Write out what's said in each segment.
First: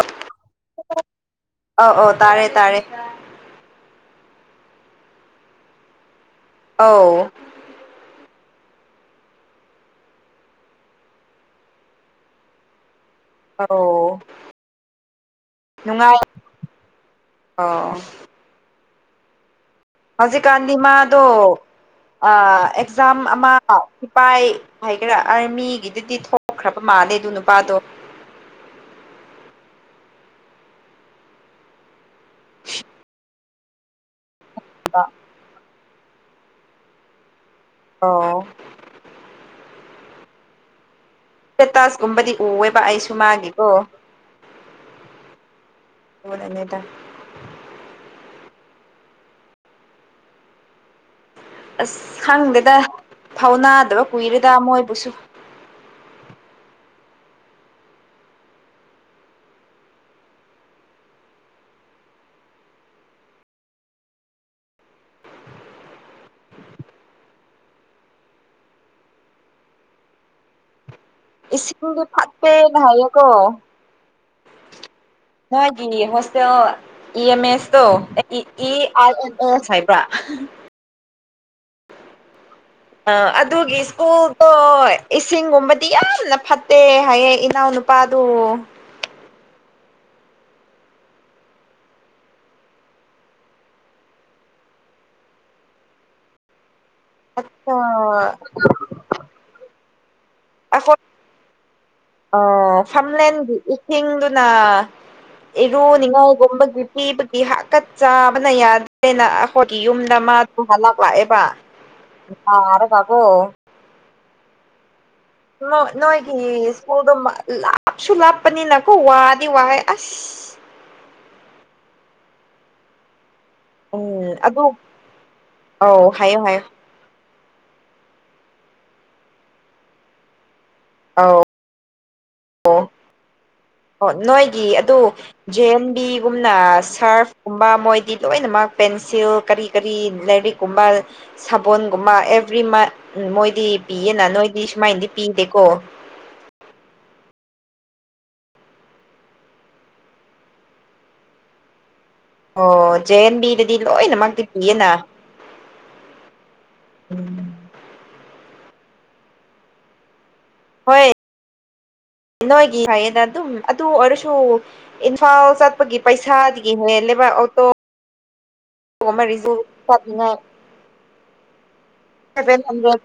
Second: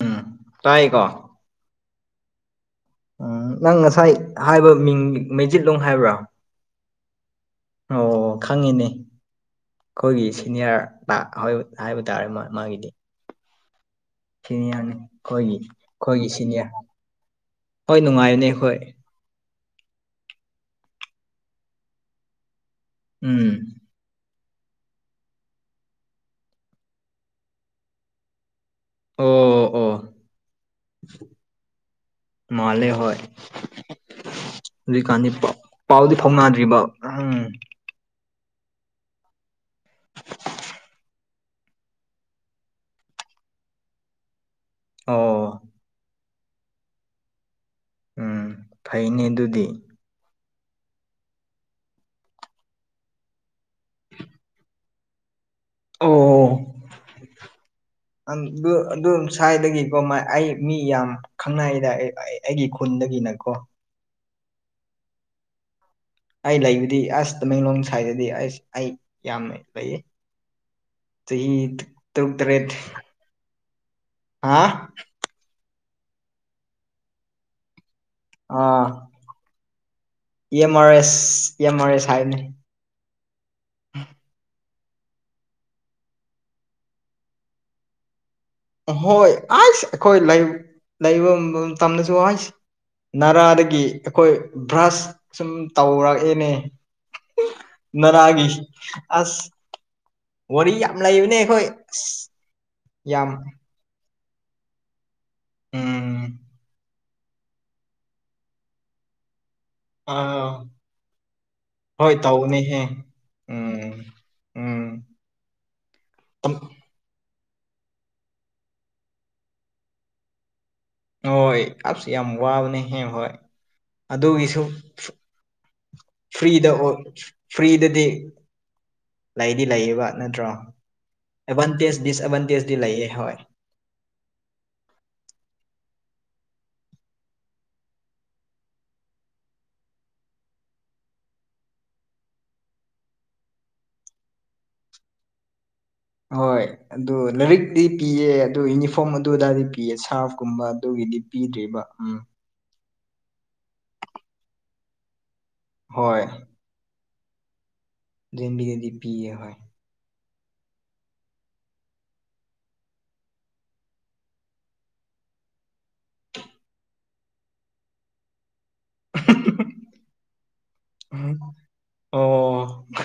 ꯎꯝ ꯇꯥꯏꯌꯦꯀꯣ ꯑꯧ ꯑꯧ ꯇꯥꯔꯦ ꯇꯥꯔꯦ ꯎꯝ ꯅꯪ ꯉꯁꯥꯏ ꯍꯥꯏꯕ ꯃꯤꯡ ꯃꯩꯖꯤꯠꯂꯣꯡ ꯍꯥꯏꯕ꯭ꯔꯥ ꯑꯧ ꯑꯣ ꯈꯪꯉꯤꯅꯦ ꯑꯈꯣꯏꯒꯤ ꯁꯤꯅꯤꯌꯥꯔ ꯍꯥꯏꯕ ꯇꯥꯔꯦ ꯃꯥꯒꯤ ꯑꯧ ꯁꯤꯅꯤꯌꯥꯔꯅꯤ ꯈꯣꯏꯒꯤ ꯅꯨꯡꯉꯥꯏ ꯈꯣꯏꯒꯤ ꯁꯤꯅꯤꯌꯥꯔ ꯑꯧ ꯍꯣꯏ ꯅꯨꯡꯉꯥꯏꯕꯅꯦ ꯈꯣꯏ ꯍꯧꯖꯤꯛꯀꯥꯟꯗꯤ ꯃꯥꯗꯣ ꯑꯦꯛꯖꯥꯝ ꯑꯃꯥ ꯎꯝ ꯏꯄꯥꯏ ꯍꯥꯏꯒꯦꯔꯥ ꯑꯥꯔꯃꯤꯒꯤ ꯗꯨꯏꯇꯤ ꯊꯣꯛꯈ꯭ꯔꯕꯥ ꯃꯥꯜꯂꯦ ꯑꯗꯨ ꯅꯨꯄꯥꯗꯣ ꯑꯣ ꯑꯣ ꯃꯥꯜꯂꯦ ꯍꯣꯏ ꯄꯥꯎꯗꯤ ꯐꯥꯎꯅꯥꯗ꯭ꯔꯤꯕ ꯎꯝ ꯑꯣ ꯄꯦꯇꯥꯁ ꯀꯨꯝꯕꯗꯤ ꯎꯋꯦꯕꯥ ꯑꯩꯁꯨꯨ ꯃꯥꯒꯤꯀꯣ ꯑꯣ ꯍꯗꯅꯤꯗ ꯎꯝ ꯐꯩꯅꯦ ꯑꯗꯨꯗꯤ ꯑꯁ ꯈꯪꯗꯦꯗ ꯐꯧꯅꯥꯗꯕ ꯀꯨꯏꯔꯦꯗ ꯃꯣꯏꯕꯨꯁꯨ ꯑꯣ ꯑꯗꯨ ꯑꯗꯨ ꯁ꯭ꯋꯥꯏꯗꯒꯤꯀꯣ ꯑꯩ ꯃꯤ ꯌꯥꯝ ꯈꯪꯅꯩꯗ ꯑꯩ ꯑꯩꯒꯤ ꯈꯨꯟꯗꯒꯤꯅꯀꯣ ꯑꯩ ꯂꯩꯕꯗꯤ ꯑꯁ ꯇꯃꯦꯡꯂꯣꯡ ꯁꯥꯏꯗꯗꯤ ꯑꯩꯁ ꯑꯩ ꯌꯥꯝ ꯂꯩꯌꯦ ꯆꯍꯤ ꯏꯁꯤꯡꯗꯤ ꯇꯔꯨꯛ ꯇꯔꯦꯠ ꯐꯠꯇꯦꯅ ꯍꯥꯏꯌꯦꯀꯣ ꯍꯥ ꯅꯒꯤ ꯍꯣꯁꯇꯦꯜ ꯏ ꯑꯦꯝ ꯑꯦꯁꯇꯣ ꯏ ꯑꯥ ꯑꯥꯔ ꯑꯦꯟ ꯑꯦꯁ ꯍꯥꯏꯕ꯭ꯔꯥ M R S M R S ꯍꯥꯏꯕꯅꯤ ꯑ ꯑꯗꯨꯒꯤ ꯁ꯭ꯀꯨꯜꯗꯣ ꯏꯁꯤꯡꯒꯨꯝꯕꯗꯤ ꯌꯥꯝꯅ ꯐꯠꯇꯦ ꯍꯥꯏꯌꯦꯡ ꯏꯅꯥꯎꯅꯨꯄꯥꯗꯨ ꯍꯣꯏ ꯑꯩꯁ ꯑꯩꯈꯣꯏ ꯂꯩ ꯂꯩꯕ ꯇꯝꯅꯁꯨ ꯍꯥꯏꯁ ꯔꯥꯗꯒꯤ ꯑꯩꯈꯣꯏ ꯕ꯭ꯔꯁ ꯁꯨꯝ ꯇꯧꯔꯛꯑꯦꯅꯦ ꯑꯥ ꯅꯅꯥꯥꯒꯤ ꯑꯁ ꯋꯥꯔꯤ ꯌꯥꯝ ꯂꯩꯕꯅꯦ ꯑꯩꯈꯣꯏ ꯑꯣ ꯑ ꯐꯝꯂꯦꯟꯒꯤ ꯏꯁꯤꯡꯗꯨꯅ ꯎꯝ ꯏꯔꯨꯅꯤꯡꯉꯥꯏꯒꯨꯝꯕꯒꯤ ꯊꯤꯕꯒꯤ ꯍꯥꯀꯠ ꯆꯥꯕꯅ ꯌꯥꯗ꯭ꯔꯦꯅ ꯑꯩꯣꯒꯤ ꯌꯨꯝꯗ ꯃꯥ ꯑꯥ ꯇ ꯂꯥꯛꯂꯥꯛꯑꯦꯕ ꯍꯣꯏ ꯇꯧꯕꯅꯦꯍꯦ ꯑꯔꯦ ꯀꯥꯕꯣꯣꯏ ꯎꯝ ꯎꯝ ꯅꯣꯏꯒꯤ ꯁ꯭ꯀꯨꯜꯗꯣ ꯂꯥꯞꯁꯨ ꯂꯥꯞꯄꯅꯤꯅꯀꯣ ꯋꯥꯗꯤ ꯋꯥꯍ ꯑꯁ ꯍꯣꯏ ꯑꯞꯁꯨ ꯌꯥꯝ ꯋꯥꯕꯅꯦ ꯍꯌꯦ ꯍꯣꯏ ꯎꯝ ꯑꯗꯨꯒꯤꯁꯨ ꯑꯗꯨ ꯑꯧ ꯍꯥꯏꯌꯣ ꯍꯥꯏꯌꯣ ꯐ꯭ꯔꯤꯗ ꯑꯣꯏ ꯐ꯭ꯔꯤꯗꯗꯤ ꯂꯩꯗꯤ ꯂꯩꯌꯦꯕ ꯅꯠꯇ꯭ꯔꯣ ꯑꯥꯎ ꯑꯦꯗꯚꯥꯟꯇꯦꯖ ꯗꯤꯁꯑꯦꯗꯚꯥꯟꯇꯦꯖꯇꯤ ꯂꯩꯌꯦ ꯍꯣꯏ ꯑꯣ ꯅꯣꯏꯒꯤ ꯑꯗꯨ ꯖꯦ ꯑꯟ ꯕꯤꯒꯨꯝꯅ ꯁꯥꯔꯐꯀꯨꯝꯕ ꯃꯣꯏꯗꯤ ꯂꯣꯏꯅꯃꯛ ꯄꯦꯟꯁꯤꯜ ꯀꯔꯤ ꯀꯔꯤ ꯂꯥꯏꯔꯤꯛ ꯀꯨꯝꯕ ꯁꯥꯕꯣꯟꯒꯨꯝꯕ ꯑꯦꯚ꯭ꯔꯤ ꯃꯟ ꯃꯣꯏꯗꯤ ꯄꯤꯌꯦꯅ ꯅꯣꯏꯗꯤ ꯁꯨꯃꯥꯏꯅꯗꯤ ꯄꯤꯗꯦꯀꯣ ꯍꯣꯏ ꯑꯗꯨ ꯂꯥꯏꯔꯤꯛꯇꯤ ꯄꯤꯑ ꯑꯗꯨ ꯌꯨꯅꯤꯐꯣꯔꯝ ꯑꯗꯨꯗꯥꯏꯗꯤ ꯄꯤꯑ ꯁꯥꯔꯐꯀꯨꯝꯕ ꯑꯗꯨꯒꯤꯗꯤ ꯄꯤꯗ꯭ꯔꯤꯕ ꯎꯝ ꯑꯣ ꯖꯦ ꯑꯦꯟ ꯕꯤꯗꯗꯤ ꯂꯣꯏꯅꯃꯛꯇꯤ ꯄꯤꯌꯦꯅ ꯍꯣꯏ ꯖꯦ ꯑꯦꯟ ꯕꯤꯗꯗꯤ ꯄꯤꯌꯦ ꯍꯣꯏ ꯍꯣꯏ ꯅꯣꯏꯒꯤ ꯍꯥꯏꯌꯦꯗ ꯑꯗꯨꯝ ꯑꯗꯨ ꯑꯣꯏꯔꯁꯨ ꯏꯝꯐꯥꯜ ꯆꯠꯄꯒꯤ ꯄꯩꯁꯥꯗꯒꯤ ꯍꯦꯜꯂꯦꯕ ꯑꯣꯇꯣ ꯔꯤ ꯑꯣ [unintelligible] [inaudible]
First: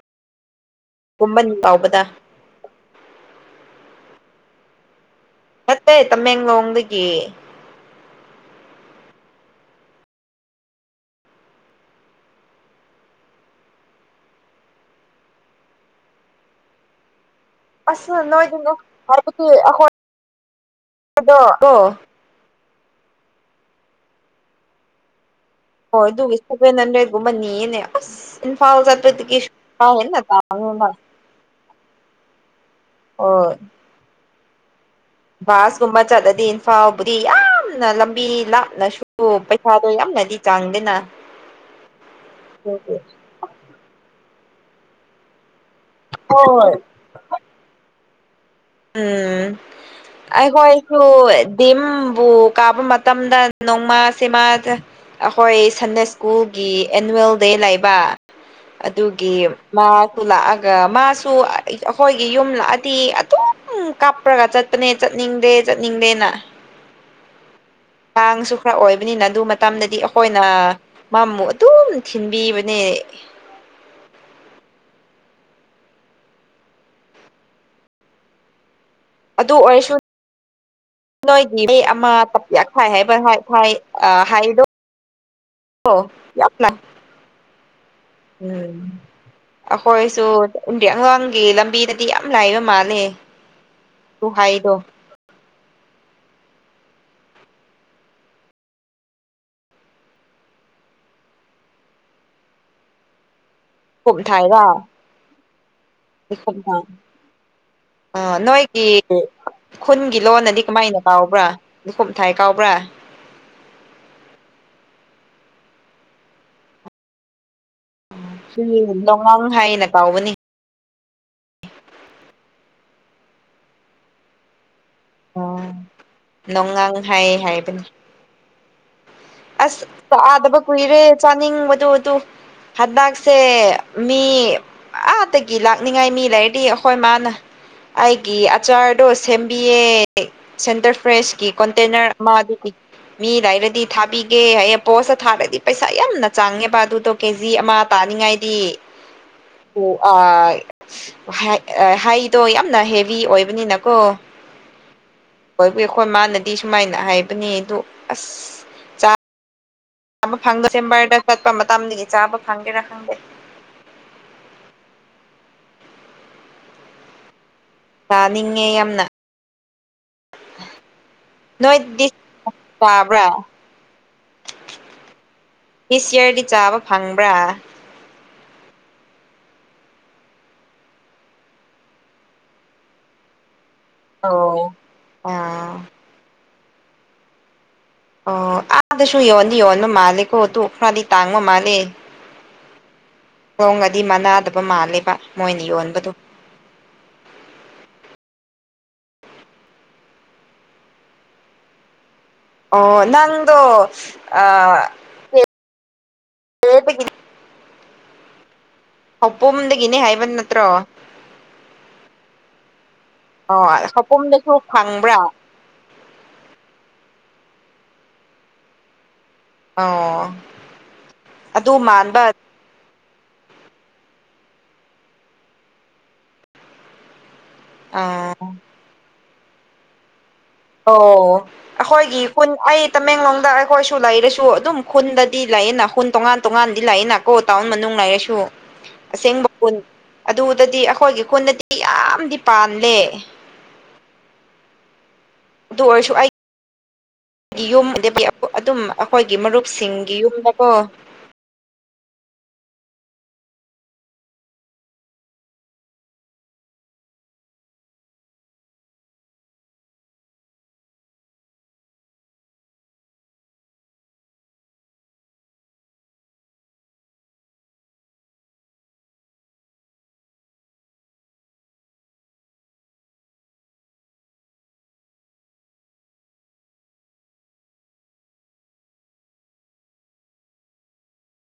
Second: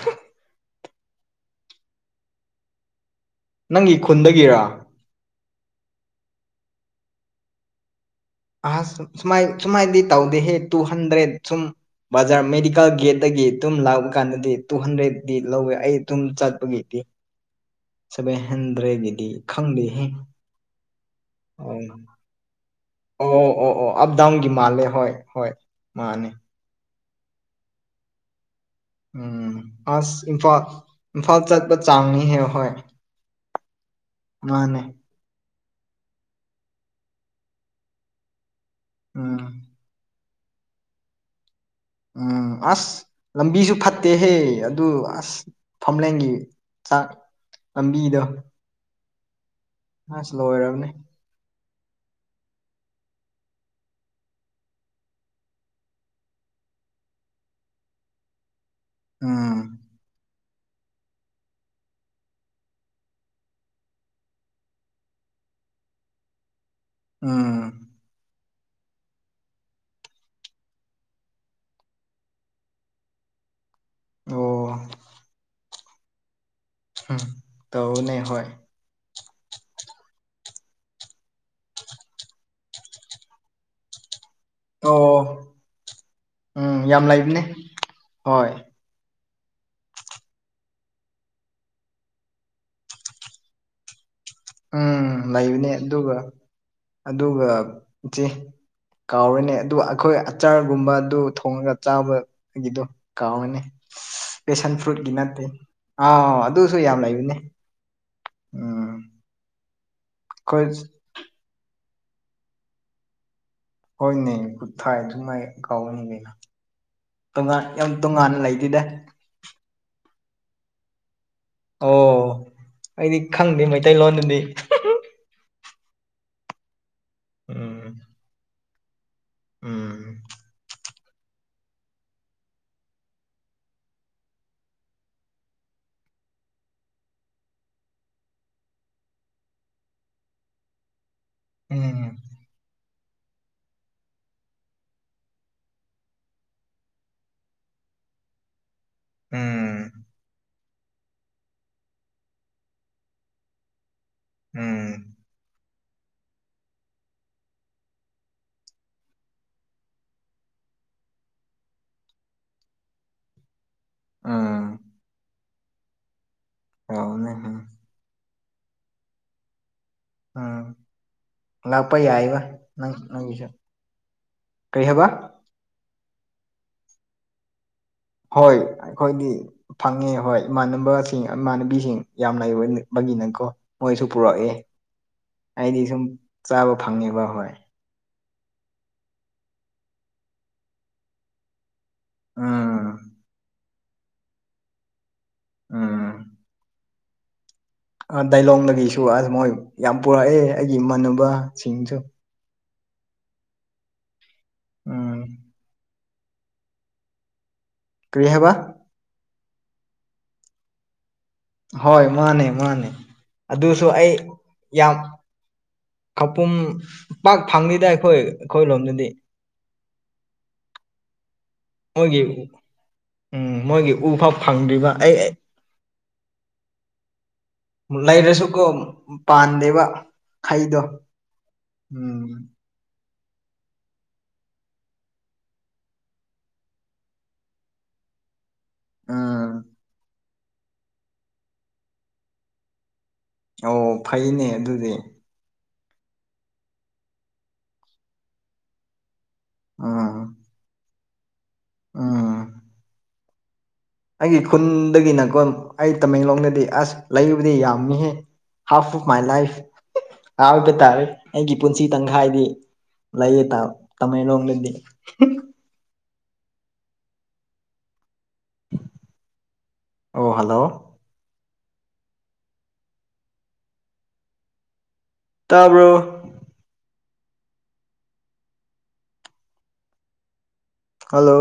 ꯀꯨꯝꯃꯟ ꯀꯥꯎꯕꯗ ꯅꯪꯒꯤ ꯈꯨꯟꯗꯒꯤꯔꯥ ꯅꯠꯇꯦ ꯇꯃꯦꯡꯂꯣꯡꯗꯒꯤ ꯑꯍ ꯁꯨꯃ ꯁꯨꯃꯥꯏꯅꯗꯤ ꯇꯧꯗꯦꯍꯦ ꯇꯨ ꯍꯟꯗ꯭ꯔꯦꯠ ꯁꯨꯝ ꯕꯖꯥꯔ ꯃꯦꯗꯤꯀꯦꯜ ꯒꯦꯠꯇꯒꯤ ꯇꯨꯝ ꯂꯥꯛꯄ ꯀꯥꯟꯗꯗꯤ ꯇꯨ ꯍꯟꯗ꯭ꯔꯦꯗꯤ ꯂꯧꯋꯦ ꯑꯩ ꯇꯨꯝ ꯆꯠꯄꯒꯤ ꯑꯁ ꯁꯚꯦꯟ ꯅꯣꯏꯗꯨ ꯍꯟꯗ꯭ꯔꯦꯗꯀꯤꯗꯤ ꯍꯥꯏꯕꯗꯤ ꯑꯩꯈꯣꯏ ꯈꯪꯗꯦꯍ ꯑꯗꯣ ꯀꯣ ꯑꯣ ꯑꯣ ꯑꯣ ꯑꯣ ꯑꯞꯗꯥꯎꯟꯒꯤ ꯃꯥꯜꯂꯦ ꯍꯣꯏ ꯍꯣꯏ ꯍꯣꯏ ꯃꯥꯅꯦ ꯑꯗꯨꯒꯤ ꯁꯚꯦꯟ ꯍꯟꯗ꯭ꯔꯦꯗꯒꯨꯝꯕ ꯅꯤꯅꯦ ꯑꯁ ꯏꯝꯐꯥꯜ ꯆ ꯎꯝ ꯑꯁ ꯏꯝꯐꯥꯜ [unintelligible] ꯏꯝꯐꯥꯜ ꯆꯠꯄ ꯆꯥꯡꯅꯤꯍꯦ ꯍꯣꯏ ꯑꯣ ꯃꯥꯅꯦ ꯕꯥꯁ ꯀꯨꯝꯕ ꯆꯠꯂꯗꯤ ꯏꯝꯐꯥꯜꯕꯨꯗꯤ ꯌꯥꯝꯅ ꯂꯝꯕꯤ ꯂꯥꯞꯅꯁꯨ ꯎꯝ ꯄꯩꯁꯥ ꯌꯥꯝꯅꯗꯤ ꯇꯥꯡꯗꯦꯅ ꯎꯝ ꯑꯁ ꯂꯝꯕꯤꯁꯨ ꯐꯠꯇꯦꯍꯦ ꯑꯗꯨ ꯑꯁ ꯐꯝꯂꯦꯟꯒꯤ ꯍꯣꯏ ꯆꯥꯛ ꯂꯝꯕꯤꯗꯣ ꯎꯝ ꯑꯁ ꯂꯣꯏꯔꯕꯅꯦ ꯑꯩꯈꯣꯏꯁꯨ ꯗꯤꯝꯕꯨ ꯀꯥꯞꯕ ꯃꯇꯝꯗ ꯅꯣꯡꯃ ꯁꯤꯃ ꯑꯩꯈꯣꯏ ꯁꯟꯗꯦ ꯁ꯭ꯀꯨꯜꯒꯤ ꯑꯦꯅꯨꯋꯦꯜ ꯗꯦ ꯂꯩꯕ ꯑꯗꯨꯒꯤ ꯎꯝ ꯃꯥꯔꯆ ꯑꯗꯨ ꯂꯥꯛꯑꯒ ꯃꯥꯁꯨ ꯑꯩꯈꯣꯏꯒꯤ ꯌꯨꯝ ꯂꯥꯛꯑꯗꯤ ꯑꯗꯨꯝ ꯀꯥꯞꯄ꯭ꯔꯒ ꯆꯠꯄꯅꯦ ꯆꯠꯅꯤꯡꯗꯦ ꯆꯠꯅꯤꯡꯗꯦꯅ ꯎꯝ ꯑꯉꯥꯡꯁꯨ ꯈꯔ ꯑꯣꯏꯕꯅꯤꯅ ꯑꯗꯨ ꯃꯇꯝꯗꯗꯤ ꯑꯩꯈꯣꯏꯅ ꯃꯥꯃꯨ ꯑꯗꯨꯝ ꯊꯤꯟꯕꯤꯕꯅꯦ ꯑꯣ ꯎꯝ ꯇꯧꯅꯦ ꯍꯣꯏ ꯑꯗꯨ ꯑꯣꯏꯔꯁꯨ ꯅꯣꯏꯒꯤ ꯑꯃ ꯇꯥꯏ ꯍꯥꯏ ꯍꯥꯏꯗꯣ ꯑꯣ ꯍ ꯌꯥꯝ ꯎꯝ ꯌꯥꯝ ꯂꯩꯕꯅꯦ ꯍꯣꯏ ꯎꯝ ꯑꯩꯈꯣꯏꯁꯨ ꯄꯨꯟꯗꯦ ꯑꯒꯥꯡꯒꯤ ꯂꯝꯕꯤꯗꯗꯤ ꯌꯥꯝ ꯂꯥꯏꯕ ꯃꯥꯜꯂꯦ ꯇꯨ ꯍꯥꯏꯗꯣ ꯎꯝ ꯂꯩꯕꯅꯦ ꯑꯗꯨꯒ ꯑꯗꯨꯒ ꯏꯆꯦ ꯀꯥꯎꯔꯤꯅꯦ ꯑꯗꯨ ꯑꯩꯈꯣꯏ ꯑꯆꯥꯔꯒꯨꯝꯕ ꯑꯗꯨ ꯊꯣꯡꯉꯒ ꯆꯥꯕ ꯏꯗꯨ ꯀꯃꯅꯦ ꯈꯣꯝꯊꯥꯏꯔ ꯄꯦꯁꯟ ꯐ꯭ꯔꯨꯠꯀꯤ ꯅꯠꯇꯦ ꯑꯥꯎ ꯑꯗꯨꯁꯨ ꯌꯥꯝ ꯂꯩꯕꯅꯦ ꯑ ꯅꯣꯏꯒꯤ ꯎꯝ ꯈꯨꯟꯒꯤ ꯂꯣꯟꯅꯗꯤ ꯑꯩꯈꯣꯏ ꯀꯃꯥꯏꯅ ꯀꯥꯎꯕ꯭ꯔꯥ ꯀꯨꯝꯝ ꯊꯥꯏ ꯀꯥꯎꯕ꯭ꯔꯥ ꯍꯣꯏꯅꯦ ꯈꯨꯠ ꯊꯥꯏ ꯑꯗꯨꯃꯥꯏ ꯀꯥꯎꯋꯅꯤ ꯀꯩꯅ ꯇꯣꯉꯥꯟ ꯌꯥꯝ ꯇꯣꯉꯥꯟꯅ ꯂꯩꯗꯤꯗ ꯑꯥꯡ ꯍꯥꯏꯅ ꯀꯥꯎꯕꯅꯤ ꯑꯣ ꯑꯩꯗꯤ ꯈꯪꯗꯦ ꯃꯩꯇꯩꯂꯣꯟꯗꯨꯗꯤ ꯅꯣꯡꯉꯥꯡ ꯍꯥꯏ ꯍꯥꯏꯕꯅꯤ ꯎꯝ ꯑꯁ ꯎꯝ ꯆꯥꯗꯕ ꯀꯨꯏꯔꯦ ꯆꯥꯅꯤꯡ ꯃꯇ ꯨ ꯍꯠꯕꯒꯁꯦ ꯃꯤ ꯑꯥꯗꯒꯤ ꯂꯥꯛꯅꯤꯡꯉꯥꯏ ꯃꯤ ꯂꯩꯔꯗꯤ ꯑꯩꯈꯣꯏ ꯃꯥꯅ ꯑꯩꯒꯤ ꯑꯆꯥꯔꯗꯣ ꯁꯦꯝꯕꯤꯌꯦ ꯁꯦꯟꯇꯔ ꯐ꯭ꯔꯦꯁꯀꯤ ꯀꯣꯟꯇꯦꯅꯔ ꯎꯝ ꯑꯃ ꯑꯗꯨꯗꯤ ꯃꯤ ꯂꯩ ꯍꯥꯏꯔꯗꯤ ꯊꯥꯕꯤꯒꯦ ꯍꯌꯦ ꯄꯣꯁ ꯊꯥꯔꯗꯤ ꯄꯩꯁꯥ ꯌꯥꯝꯅ ꯆꯥꯡꯉꯦꯕ ꯑꯗꯨꯗꯣ ꯀꯦꯖꯤ ꯑꯃ ꯇꯥꯅꯤꯉꯥꯏꯗꯤ [unintelligible] ꯑꯣ ꯑ ꯍꯥꯏꯗꯣ ꯌꯥꯝꯅ ꯍꯦꯚ ꯑꯣꯏꯕꯅꯤꯅꯀꯣ ꯎꯝ ꯈꯣꯏ ꯃꯥꯅꯗꯤ ꯁꯨꯃꯥꯏꯅ ꯍꯥꯏꯕꯅꯦ ꯑꯗꯨ ꯑꯁ ꯆꯥ ꯐꯪꯗ ꯆꯕꯥꯔꯗ ꯆꯠꯄ ꯃꯇꯝꯗꯒꯤ ꯆꯥꯕ ꯐꯪꯒꯦꯔꯥ ꯈꯪꯗꯦ ꯎꯝ ꯍꯅꯦ ꯀꯅꯤꯉꯦ ꯌꯥꯝꯅ ꯎꯝ ꯂꯥꯛꯄ ꯅꯣꯏꯗꯤ ꯌꯥꯏꯕ ꯅꯪ ꯆꯥꯕ꯭ꯔꯥ ꯅꯪꯒꯤꯁꯨ ꯀꯩꯍꯕ ꯤꯁ ꯏꯌꯥꯔꯗꯤ ꯆꯥꯕ ꯐꯪꯕ꯭ꯔꯥ ꯍꯣꯏ ꯑꯩꯈꯣꯏꯗꯤ ꯐꯪꯉꯦ ꯍꯣꯏ ꯏꯃꯥꯟꯅꯕꯁꯤꯡ ꯏꯃꯥꯟꯅꯕꯤꯁꯤꯡ ꯌꯥꯝ ꯂꯥꯏꯕꯕꯒꯤꯅꯀꯣ ꯃꯣꯏꯁꯨ ꯄꯨꯔꯛꯏꯦ ꯑꯣ ꯑꯥ ꯑꯩꯗꯤ ꯁꯨꯝ ꯆꯥꯕ ꯐꯪꯉꯦꯕ ꯍꯣꯏ ꯑꯣ ꯑꯥꯗꯁꯨꯨ ꯌꯣꯟꯗꯤ ꯌꯣꯜꯕꯥ ꯃꯥꯂꯦ ꯀꯣ ꯑꯗꯨ ꯈꯔꯥꯗꯤ ꯇꯥꯡꯕꯥ ꯃꯥꯜꯂꯦ ꯎꯝ ꯍꯣꯡꯉꯁꯨ ꯃꯅꯥꯗꯕ ꯃꯥꯜꯂꯦꯕ ꯃꯣꯏꯅ ꯌꯣꯟꯕꯗꯣ ꯎꯝ ꯗꯥꯏꯂꯣꯡꯗꯒꯤꯁꯨ ꯑꯁ ꯃꯣꯏ ꯌꯥꯝ ꯄꯨꯔꯛꯑꯦ ꯑꯩꯒꯤ ꯏꯃꯥꯟꯅꯕꯁꯤꯡꯁꯨ ꯑꯣ ꯅꯪꯗꯣ ꯑ ꯎꯝ ꯀꯔꯤ ꯍꯥꯏꯕ ꯈꯧꯄꯣꯝꯗꯒꯤꯅꯦ ꯍꯥꯏꯕ ꯅꯠꯇ꯭ꯔꯣ ꯍꯣꯏ ꯃꯥꯅꯦ ꯃꯥꯅꯦ ꯑꯣ ꯑꯗꯨꯁꯨ ꯑꯩ ꯈꯧꯄꯨꯝꯗꯁꯨ ꯐꯪꯕ꯭ꯔꯥ ꯀꯄꯨꯝ ꯄꯥꯛ ꯐꯪꯗꯗ ꯑꯩꯈꯣꯏ ꯑꯩꯈꯣꯏ ꯂꯣꯝꯗꯗꯤ [inaudible] ꯑꯣ ꯑꯗꯨ ꯃꯣꯏꯒꯤ ꯃꯥꯟꯕ ꯎꯝ ꯃꯣꯏꯒꯤ ꯎꯐꯥꯎ ꯐꯪꯗ꯭ꯔꯤꯕ ꯑꯩ ꯂꯩꯔꯁꯨꯀꯣ ꯄꯥꯟꯗꯦꯕ ꯍꯩꯗꯣ ꯑꯣ ꯎꯝ ꯑꯩꯈꯣꯏꯒꯤꯟ ꯑꯩ ꯇꯃꯦꯡꯂꯣꯡꯗ ꯑꯩꯈꯣꯏꯁꯨ ꯂꯩꯔꯁꯨ ꯑꯗꯨꯝ ꯈꯨꯟꯗꯗꯤ ꯂꯩꯑꯦꯅ ꯈꯨꯟ ꯇꯣꯉꯥꯟ ꯇꯣꯉꯥꯟꯗꯤ ꯂꯥꯛꯑꯦꯅ ꯀꯣ ꯇꯥꯎꯟ ꯃꯅꯨꯡ ꯂꯩꯔꯁꯨ ꯑꯁꯦꯡꯕ ꯎꯝ ꯈꯨꯨꯟ ꯑꯗꯨꯗꯗꯤ ꯑꯩꯈꯣꯏꯒꯤ ꯈꯨꯟꯗꯗꯤ ꯌꯥꯝꯗꯤ ꯄꯥꯟꯗꯦ ꯑꯣ ꯐꯩꯅꯦ ꯑꯗꯨꯗꯤ ꯑꯗꯨ ꯑꯣꯏꯔꯁꯨ ꯑꯩꯒꯤ ꯌꯨꯝ ꯌꯣꯃꯗꯕꯤ ꯑꯗꯨꯝ ꯑꯩꯈꯣꯏꯒꯤ ꯃꯔꯨꯞꯁꯤꯡꯒꯤ ꯎꯝ ꯌꯨꯝꯗꯀꯣ ꯎꯝ ꯑꯩꯒꯤ ꯈꯨꯟꯗꯒꯤꯅꯀꯣ ꯑꯩ ꯇꯃꯦꯡꯂꯣꯡꯗꯗꯤ ꯑꯁ ꯂꯩꯕꯨꯗꯤ ꯌꯥꯝꯃꯤꯍꯦ ꯍꯥꯐ ꯑꯣꯐ ꯃꯥꯏ ꯂꯥꯏꯐ [unintelligible] ꯇꯥꯔꯦ ꯑꯩꯒꯤ ꯄꯨꯟꯁꯤ ꯇꯪꯈꯥꯏꯗꯤ ꯂꯩꯌꯦ ꯇꯥ ꯇꯥꯃꯦꯡꯂꯣꯡꯗꯗꯤ ꯑꯣ ꯍꯜꯂꯣ ꯇꯥꯕ꯭ꯔꯣ ꯍꯜꯂꯣ